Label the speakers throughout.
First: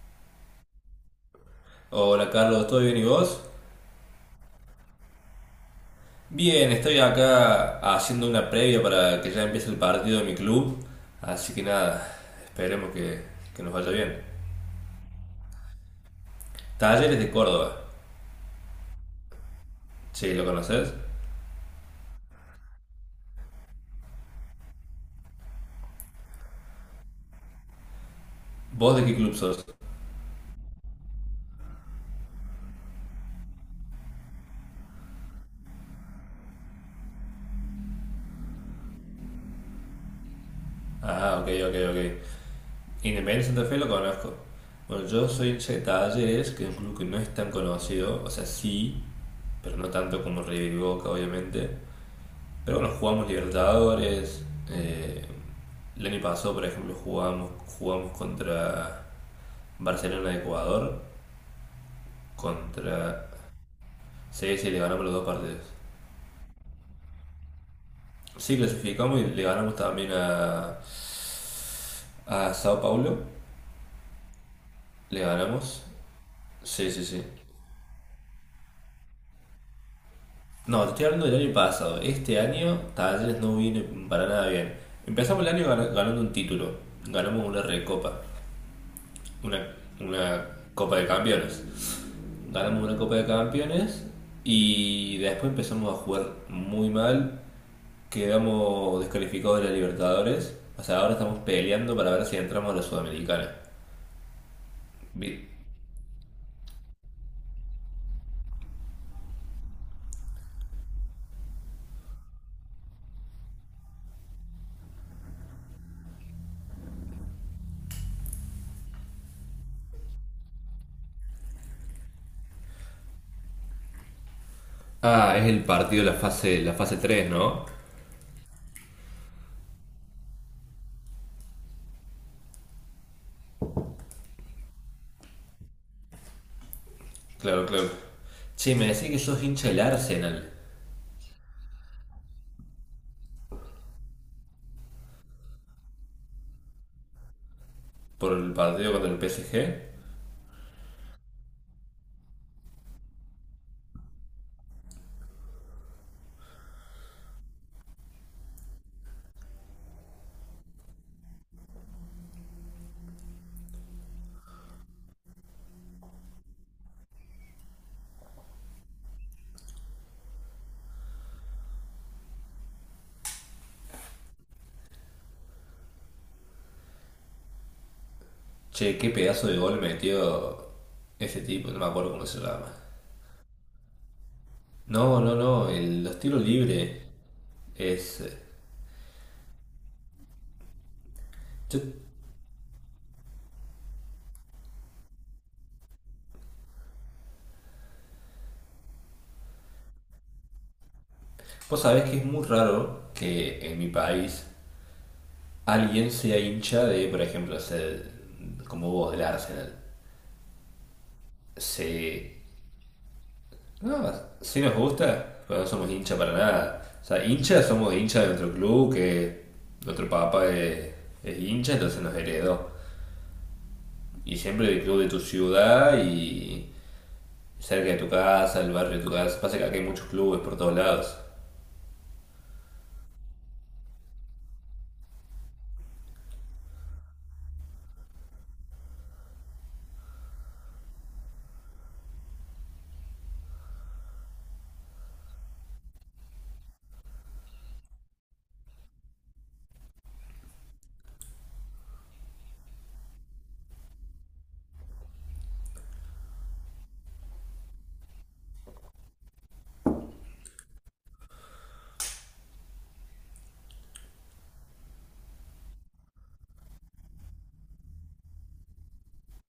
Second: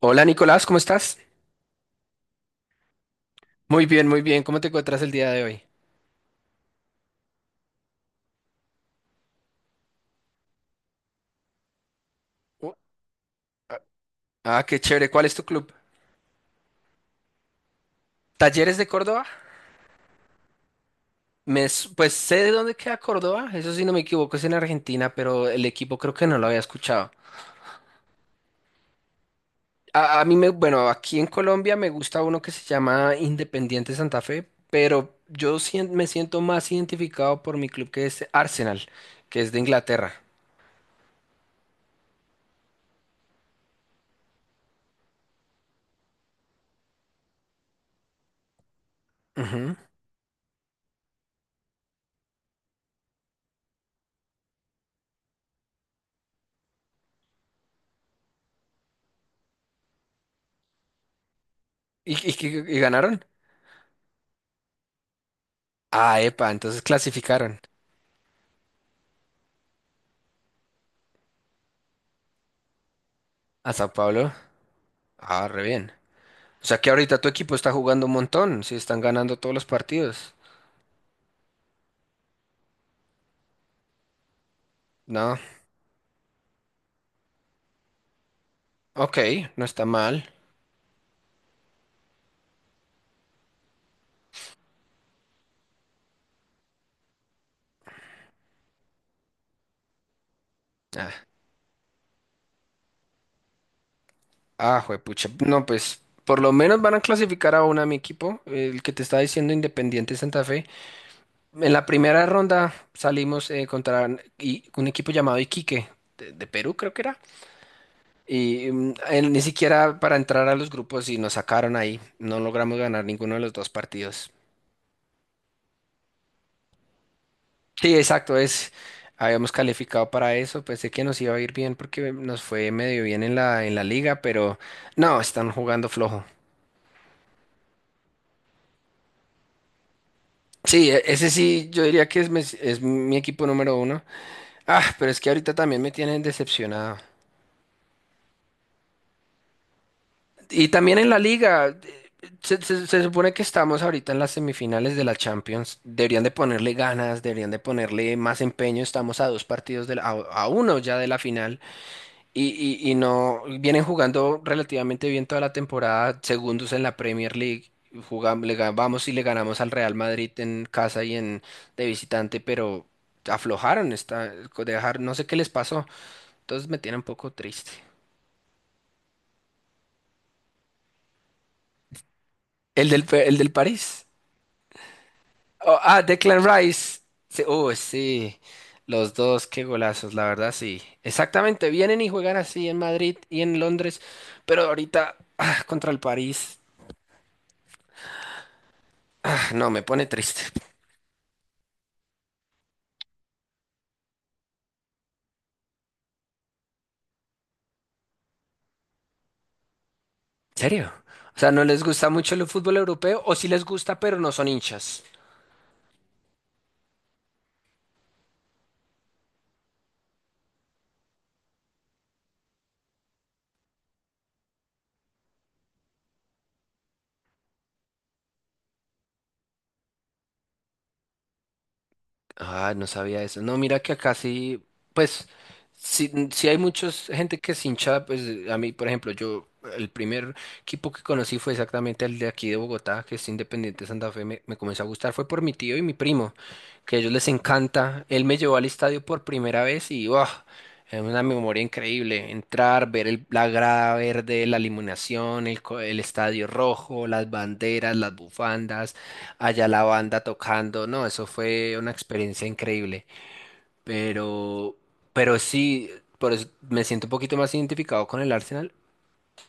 Speaker 1: Hola Nicolás, ¿cómo estás?
Speaker 2: Hola Carlos, ¿todo bien y vos?
Speaker 1: Muy bien, muy bien. ¿Cómo te encuentras el día de hoy?
Speaker 2: Bien, estoy acá haciendo una previa para que ya empiece el partido de mi club, así que nada,
Speaker 1: Oh.
Speaker 2: esperemos que nos vaya bien.
Speaker 1: Ah, qué chévere. ¿Cuál es tu club?
Speaker 2: Talleres de Córdoba,
Speaker 1: ¿Talleres de Córdoba?
Speaker 2: sí, ¿lo conoces?
Speaker 1: Pues sé de dónde queda Córdoba, eso sí no me equivoco, es en Argentina, pero el equipo creo que no lo había escuchado.
Speaker 2: ¿Vos de qué club sos?
Speaker 1: A mí bueno, aquí en Colombia me gusta uno que se llama Independiente Santa Fe, pero me siento más identificado por mi club, que es Arsenal, que es de Inglaterra.
Speaker 2: Ah, ok, ok, ok. Independiente Santa Fe lo conozco. Bueno, yo soy hincha de Talleres, que es un club que no es tan conocido, o sea, sí,
Speaker 1: Ujú.
Speaker 2: pero no tanto como River y Boca, obviamente. Pero bueno, jugamos Libertadores. eh, el año pasado, por ejemplo, jugamos contra Barcelona de Ecuador,
Speaker 1: ¿Y ganaron?
Speaker 2: contra CS, y le ganamos los dos partidos.
Speaker 1: Ah, epa, entonces clasificaron
Speaker 2: Sí, clasificamos y le ganamos también a Sao Paulo.
Speaker 1: a Sao Paulo.
Speaker 2: Le
Speaker 1: Ah, re
Speaker 2: ganamos.
Speaker 1: bien. O sea
Speaker 2: Sí,
Speaker 1: que
Speaker 2: sí,
Speaker 1: ahorita
Speaker 2: sí.
Speaker 1: tu equipo está jugando un montón, si están ganando todos los partidos.
Speaker 2: No, te estoy hablando del año pasado. Este año Talleres no viene para nada bien.
Speaker 1: No,
Speaker 2: Empezamos el año ganando un título. Ganamos una recopa.
Speaker 1: ok,
Speaker 2: Una,
Speaker 1: no está mal.
Speaker 2: una copa de campeones. Ganamos una Copa de Campeones y después empezamos a jugar muy mal, quedamos descalificados de la Libertadores, o sea,
Speaker 1: Ah,
Speaker 2: ahora estamos peleando para ver si entramos a la Sudamericana.
Speaker 1: ah, juepucha.
Speaker 2: Bien.
Speaker 1: No, pues por lo menos van a clasificar a una mi equipo, el que te estaba diciendo Independiente Santa Fe. En la primera ronda salimos contra un equipo llamado Iquique, de Perú creo que era. Y él ni siquiera para entrar a los grupos y nos sacaron ahí. No logramos ganar ninguno de los dos partidos.
Speaker 2: Ah, es el partido, de la fase tres, ¿no?
Speaker 1: Sí, exacto, habíamos calificado para eso, pensé que nos iba a ir bien porque nos fue medio bien en la liga, pero no, están jugando flojo.
Speaker 2: Claro, claro. Che, me decís que sos hincha del Arsenal
Speaker 1: Sí, ese sí, yo diría que es mi equipo número uno. Ah, pero es que ahorita también me tienen decepcionado.
Speaker 2: por el partido contra el PSG.
Speaker 1: Y también en la liga, se supone que estamos ahorita en las semifinales de la Champions. Deberían de ponerle ganas, deberían de ponerle más empeño. Estamos a dos partidos de a uno ya de la final. Y, y no vienen jugando relativamente bien toda la temporada, segundos en la Premier League. Jugamos, vamos y le ganamos al Real Madrid en casa y en de visitante, pero aflojaron esta, dejar, no sé qué les pasó. Entonces me tiene un poco triste.
Speaker 2: Che, qué pedazo de gol metió ese tipo, no me acuerdo cómo se llama.
Speaker 1: El del París.
Speaker 2: No, no, no,
Speaker 1: Oh, ah,
Speaker 2: los
Speaker 1: Declan
Speaker 2: tiros
Speaker 1: Rice.
Speaker 2: libres.
Speaker 1: Sí, oh,
Speaker 2: Es.
Speaker 1: sí. Los dos, qué golazos, la verdad, sí. Exactamente,
Speaker 2: Yo
Speaker 1: vienen y juegan así en Madrid y en Londres, pero ahorita contra el París, ah, no, me pone triste.
Speaker 2: Vos sabés que es muy raro que en mi país alguien sea hincha de, por ejemplo, como vos, del Arsenal.
Speaker 1: ¿En serio? O sea, ¿no les gusta mucho
Speaker 2: Se.
Speaker 1: el fútbol europeo o sí les gusta
Speaker 2: No,
Speaker 1: pero no son
Speaker 2: sí nos
Speaker 1: hinchas?
Speaker 2: gusta, pero no somos hincha para nada. O sea, hincha somos hincha de otro club, que otro papá es hincha, entonces nos heredó. Y siempre del club de tu ciudad y cerca de tu casa, el barrio de tu casa. Pasa que acá hay muchos clubes por todos lados.
Speaker 1: Ah, no sabía eso. No, mira que acá sí, pues, sí, sí hay muchos gente que es hincha, pues a mí, por ejemplo, yo, el primer equipo que conocí fue exactamente el de aquí de Bogotá, que es Independiente Santa Fe, me comenzó a gustar, fue por mi tío y mi primo, que a ellos les encanta. Él me llevó al estadio por primera vez y, wow, es una memoria increíble. Entrar, ver la grada verde, la iluminación, el estadio rojo, las banderas, las bufandas allá la banda tocando, no, eso fue una experiencia increíble, pero, pero sí, por eso me siento un poquito más identificado con el Arsenal.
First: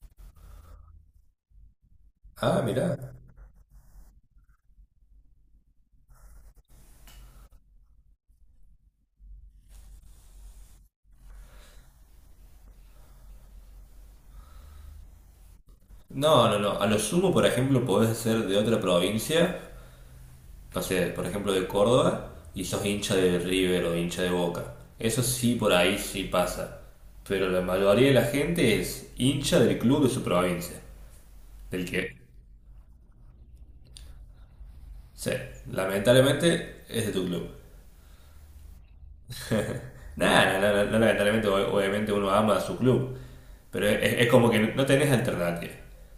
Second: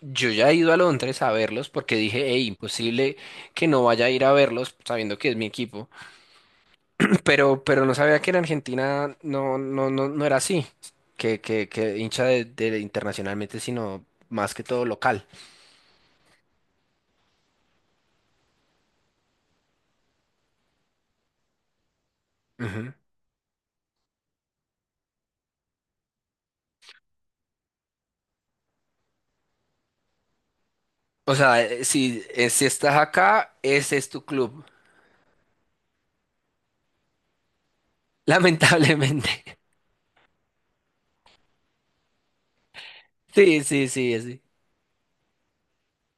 Speaker 1: Yo ya he ido a Londres a verlos porque dije, hey,
Speaker 2: Ah, mirá.
Speaker 1: imposible que no vaya a ir a verlos sabiendo que es mi equipo. Pero no sabía que en Argentina no, no, no, no era así, que hincha de internacionalmente, sino más que todo local.
Speaker 2: No, no, no. A lo sumo, por ejemplo, podés ser de otra provincia, no sé, por ejemplo, de Córdoba, y sos
Speaker 1: Ujú.
Speaker 2: hincha de River o hincha de Boca. Eso sí, por ahí sí pasa. Pero la mayoría de la gente es hincha del club de su provincia.
Speaker 1: O sea,
Speaker 2: Del que,
Speaker 1: si estás acá, ese es tu club,
Speaker 2: sí, lamentablemente es de tu club.
Speaker 1: lamentablemente.
Speaker 2: Nada, no, no, no, no, lamentablemente, obviamente uno ama a su club.
Speaker 1: Sí, sí,
Speaker 2: Pero es,
Speaker 1: sí,
Speaker 2: es
Speaker 1: sí.
Speaker 2: como que no tenés alternativa.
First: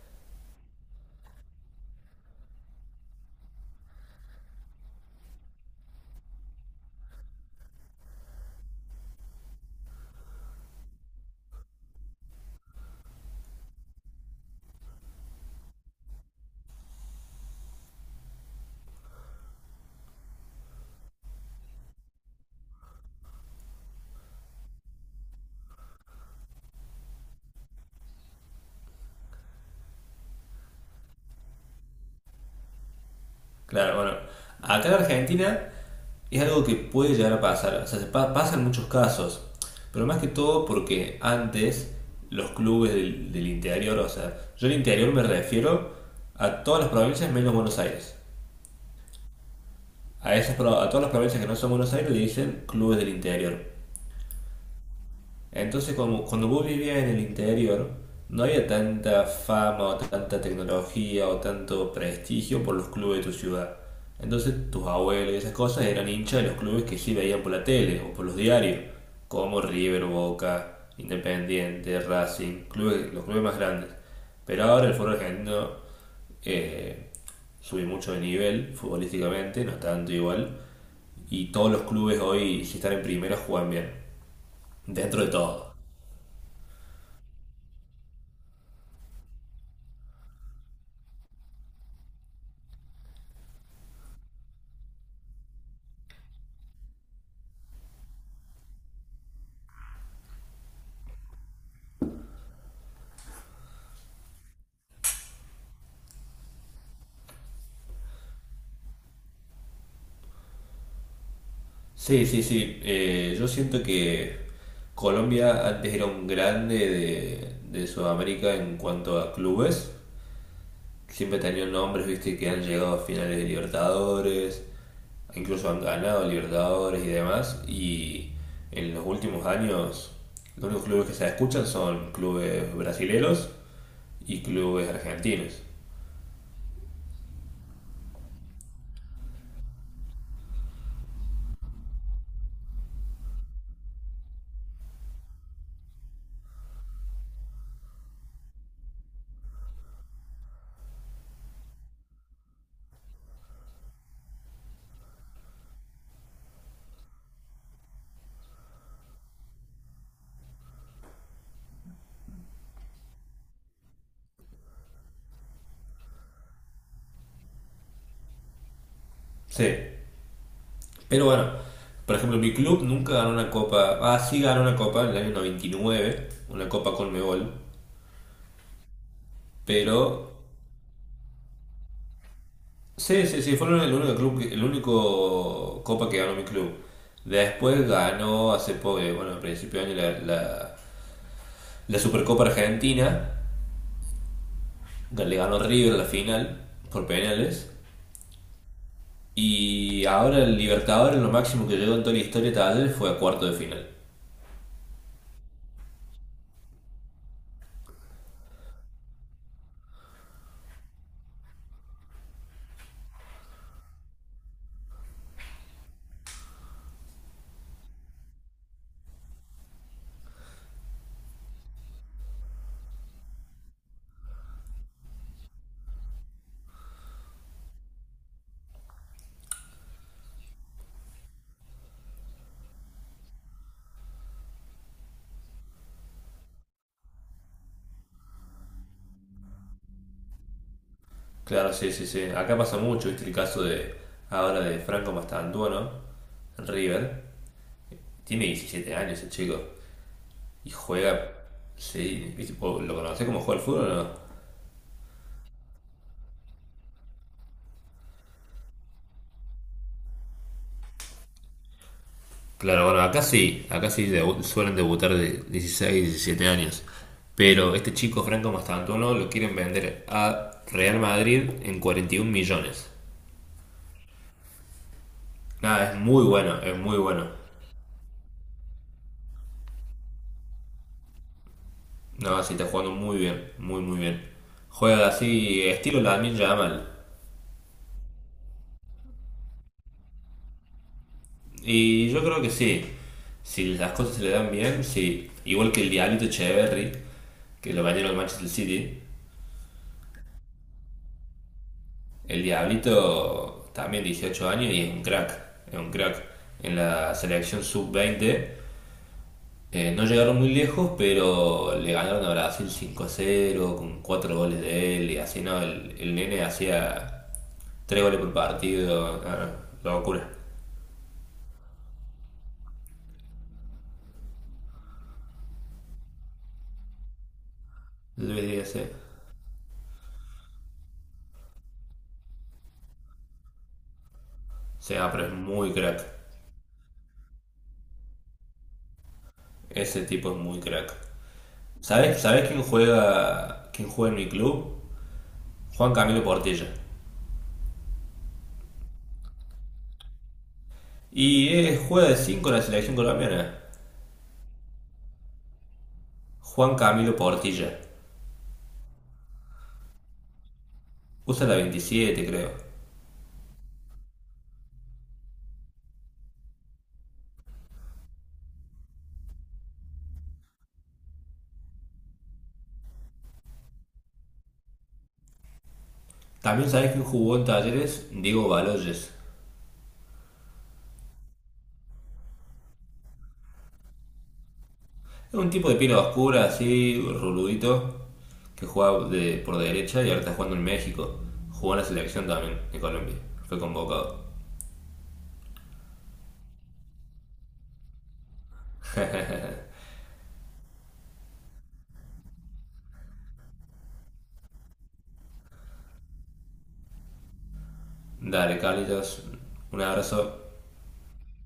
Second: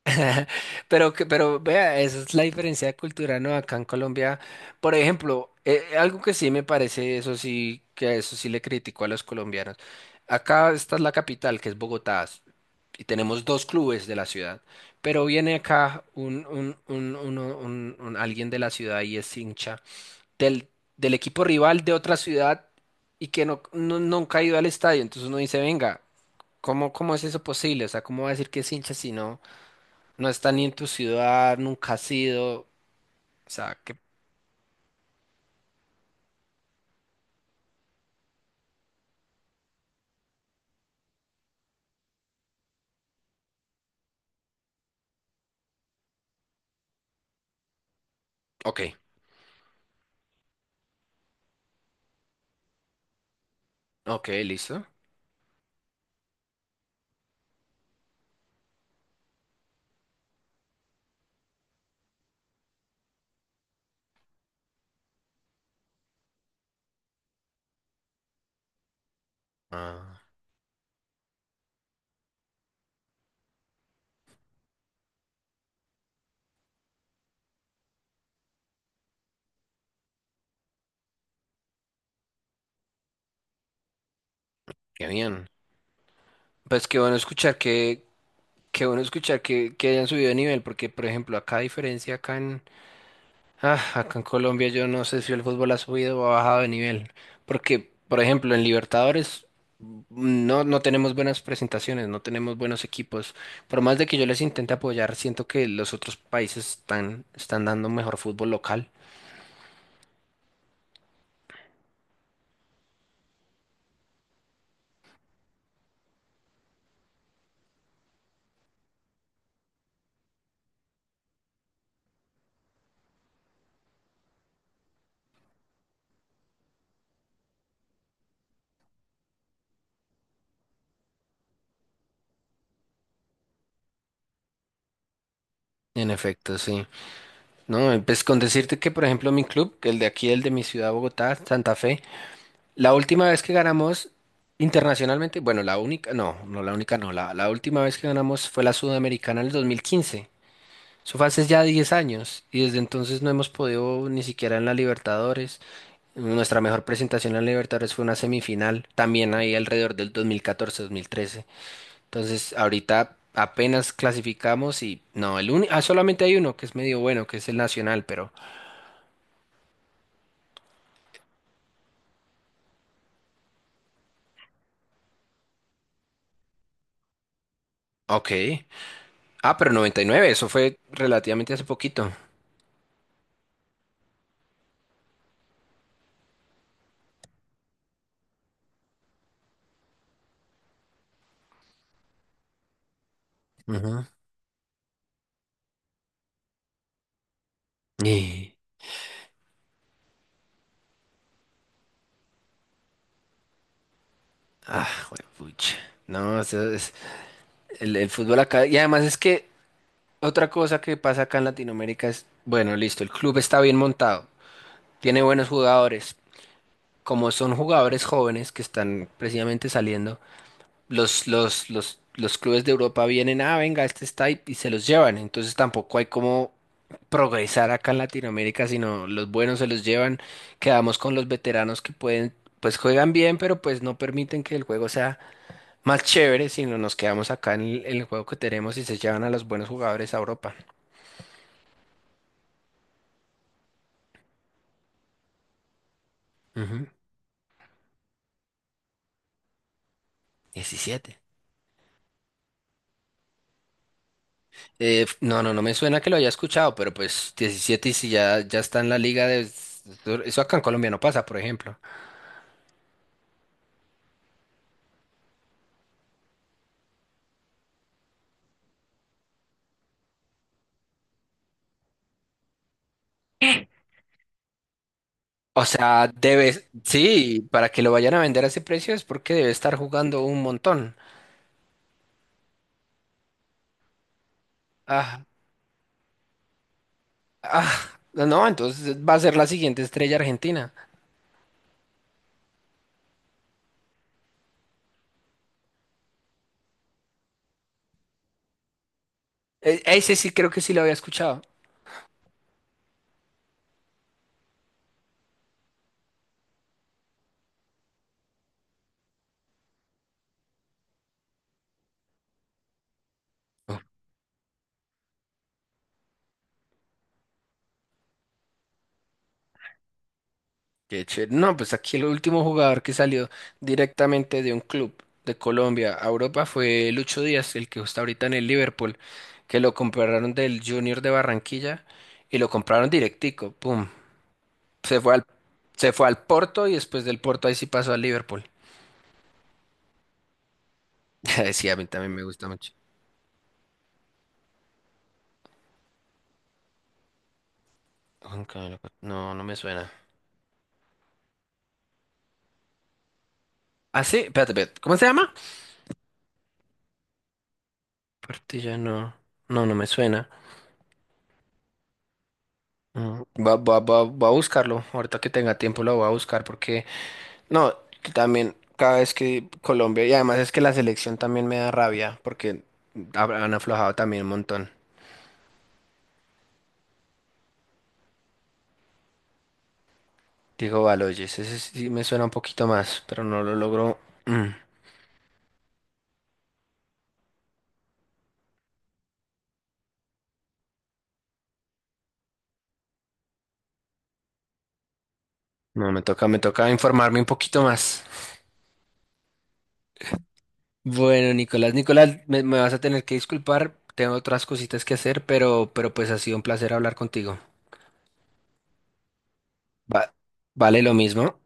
Speaker 1: Pero vea, esa es la diferencia cultural, ¿no? Acá en Colombia, por ejemplo, algo que sí me parece, eso sí, que a eso sí le critico a los colombianos. Acá está la capital, que es Bogotá, y tenemos dos clubes de la ciudad, pero viene acá un, uno- un- alguien de la ciudad y es hincha del, del equipo rival de otra ciudad y que no, no, no han caído al estadio, entonces uno dice, venga. ¿Cómo es eso posible? O sea, ¿cómo va a decir que es hincha si no, no está ni en tu ciudad, nunca ha sido? O sea,
Speaker 2: Claro,
Speaker 1: que...
Speaker 2: bueno, acá en Argentina es algo que puede llegar a pasar, o sea, se pasa muchos casos, pero más que todo porque antes los clubes del interior, o sea, yo el interior me refiero a todas las provincias menos Buenos Aires.
Speaker 1: Ok,
Speaker 2: A todas las provincias que no son Buenos Aires le dicen clubes del interior.
Speaker 1: ok, listo.
Speaker 2: Entonces, como, cuando vos vivías en el interior, no había tanta fama o tanta tecnología o tanto prestigio por los clubes de tu ciudad. Entonces, tus abuelos y esas cosas eran hinchas de los clubes que sí veían por la tele o por los diarios, como River,
Speaker 1: Ah,
Speaker 2: Boca, Independiente, Racing, clubes, los clubes más grandes. Pero ahora el fútbol argentino eh, sube mucho de nivel futbolísticamente, no tanto igual, y todos los clubes hoy, si están en primera, juegan bien,
Speaker 1: qué
Speaker 2: dentro de
Speaker 1: bien.
Speaker 2: todo.
Speaker 1: Pues qué bueno escuchar que que, hayan subido de nivel, porque por ejemplo, acá a diferencia acá en, Ah, acá en Colombia yo no sé si el fútbol ha subido o ha bajado de nivel, porque, por ejemplo, en Libertadores no, no tenemos buenas presentaciones, no tenemos buenos equipos. Por más de que yo les intente apoyar, siento que los otros países están dando mejor fútbol local.
Speaker 2: Sí, sí, sí. Yo siento que Colombia antes era un grande de Sudamérica en cuanto a clubes. Siempre tenían nombres, viste, que han llegado a finales de Libertadores, incluso han ganado Libertadores y demás. Y en los últimos años, los únicos clubes que se escuchan son clubes brasileros y clubes argentinos.
Speaker 1: En efecto, sí. No, pues con decirte que, por ejemplo, mi club, que el de aquí, el de mi ciudad, Bogotá, Santa Fe, la última vez que ganamos internacionalmente, bueno, la única, no, no la única, no, la última vez que ganamos fue la Sudamericana en el 2015. Eso fue hace ya 10 años y desde entonces no hemos podido ni siquiera en la Libertadores. Nuestra mejor presentación en la Libertadores fue una semifinal, también ahí alrededor del 2014-2013. Entonces, ahorita apenas clasificamos y no, el único, ah, solamente hay uno que es medio bueno, que es el Nacional, pero
Speaker 2: Sí, pero bueno, por ejemplo, mi club nunca ganó una copa. Ah, sí ganó una copa en el año 99, una copa Conmebol.
Speaker 1: ok. Ah, pero 99,
Speaker 2: Pero
Speaker 1: eso fue relativamente hace poquito.
Speaker 2: sí, sí, sí, fue el único club, el único copa que ganó mi club. Después ganó hace poco, bueno, a principio de año la Supercopa Argentina.
Speaker 1: Ujú.
Speaker 2: Que le ganó River la final por penales.
Speaker 1: Y-
Speaker 2: Y ahora el Libertadores, lo máximo que llegó en toda la historia de Talleres fue a cuarto de final.
Speaker 1: Ah, juepucha. No, eso es el fútbol acá. Y además es que otra cosa que pasa acá en Latinoamérica es, bueno, listo, el club está bien montado, tiene buenos jugadores. Como son jugadores jóvenes que están precisamente saliendo, los clubes de Europa vienen, ah, venga, este está y se los llevan. Entonces tampoco hay como progresar acá en Latinoamérica, sino los buenos se los llevan. Quedamos con los veteranos que pueden, pues juegan bien, pero pues no permiten que el juego sea más chévere, sino nos quedamos acá en el juego que tenemos y se llevan a los buenos jugadores a Europa.
Speaker 2: Claro, sí, sí, sí. Acá pasa mucho, viste el caso de ahora de Franco Mastantuono, en
Speaker 1: Ujú.
Speaker 2: River. Tiene 17 años el chico y
Speaker 1: Diecisiete.
Speaker 2: juega. Sí, ¿viste? ¿Vos ¿lo conocés como juega el fútbol o no?
Speaker 1: No, no, no me suena que lo haya escuchado, pero pues 17 y si ya está en la liga de... Eso acá en Colombia no pasa, por ejemplo.
Speaker 2: Claro, bueno, acá sí suelen debutar de 16, 17 años. Pero este chico Franco Mastantuono lo quieren vender a Real Madrid en 41 millones.
Speaker 1: O
Speaker 2: Nada, es
Speaker 1: sea,
Speaker 2: muy
Speaker 1: debe
Speaker 2: bueno, es muy bueno.
Speaker 1: sí, para que lo vayan a vender a ese precio es porque debe estar jugando un montón.
Speaker 2: No, sí, está jugando muy bien, muy, muy bien. Juega
Speaker 1: Ah,
Speaker 2: así, estilo Lamine Yamal.
Speaker 1: ah, no, entonces va a ser la siguiente estrella argentina.
Speaker 2: Y yo creo que sí. Si las cosas se le dan bien, sí. Igual que el Diablito Echeverry, que lo bañaron al Manchester City.
Speaker 1: Ese sí creo que sí lo había escuchado.
Speaker 2: El Diablito también 18 años y es un crack. Es un crack. En la selección sub 20 no llegaron muy lejos, pero le ganaron a Brasil 5 cero con 4 goles de él. Y así no, el nene hacía 3 goles por partido. Ah, locura.
Speaker 1: No, pues aquí el último jugador que salió directamente de un club de Colombia a Europa fue Lucho Díaz, el que está ahorita en el
Speaker 2: Luis Díaz.
Speaker 1: Liverpool, que lo compraron del Junior de Barranquilla y lo compraron directico, pum.
Speaker 2: O
Speaker 1: Se
Speaker 2: sea,
Speaker 1: fue al,
Speaker 2: pero es muy
Speaker 1: se
Speaker 2: crack.
Speaker 1: fue al Porto y después del Porto ahí sí pasó al Liverpool.
Speaker 2: Ese tipo es muy crack.
Speaker 1: Sí, a mí también
Speaker 2: ¿Sabés,
Speaker 1: me gusta
Speaker 2: ¿Sabés quién
Speaker 1: mucho.
Speaker 2: juega quién juega en mi club? Juan Camilo Portilla.
Speaker 1: No, no me suena.
Speaker 2: Y juega de 5 en la selección colombiana.
Speaker 1: Ah, sí, espérate, espérate. ¿Cómo se llama?
Speaker 2: Juan Camilo Portilla.
Speaker 1: Portilla, no. No, no me suena.
Speaker 2: Usa la 27, creo.
Speaker 1: Mm. Va a buscarlo. Ahorita que tenga tiempo lo voy a buscar porque... No, también cada vez que Colombia, y además es que la selección también me da rabia, porque han aflojado también un montón.
Speaker 2: ¿También sabés quién jugó en Talleres? Diego Baloyes.
Speaker 1: Digo, Baloyes, ese sí me suena un poquito más, pero no lo logro. Mm,
Speaker 2: Es un tipo de pila oscura, así, ruludito, que jugaba por derecha y ahora está jugando en México. Jugó en la selección también, en Colombia. Fue convocado.
Speaker 1: no, me toca, informarme un poquito más. Bueno, Nicolás, Nicolás, me vas a tener que disculpar, tengo otras cositas que hacer, pero pues ha sido un placer hablar contigo.
Speaker 2: Dale, Carlitos. Un
Speaker 1: Va-
Speaker 2: abrazo.
Speaker 1: vale lo mismo.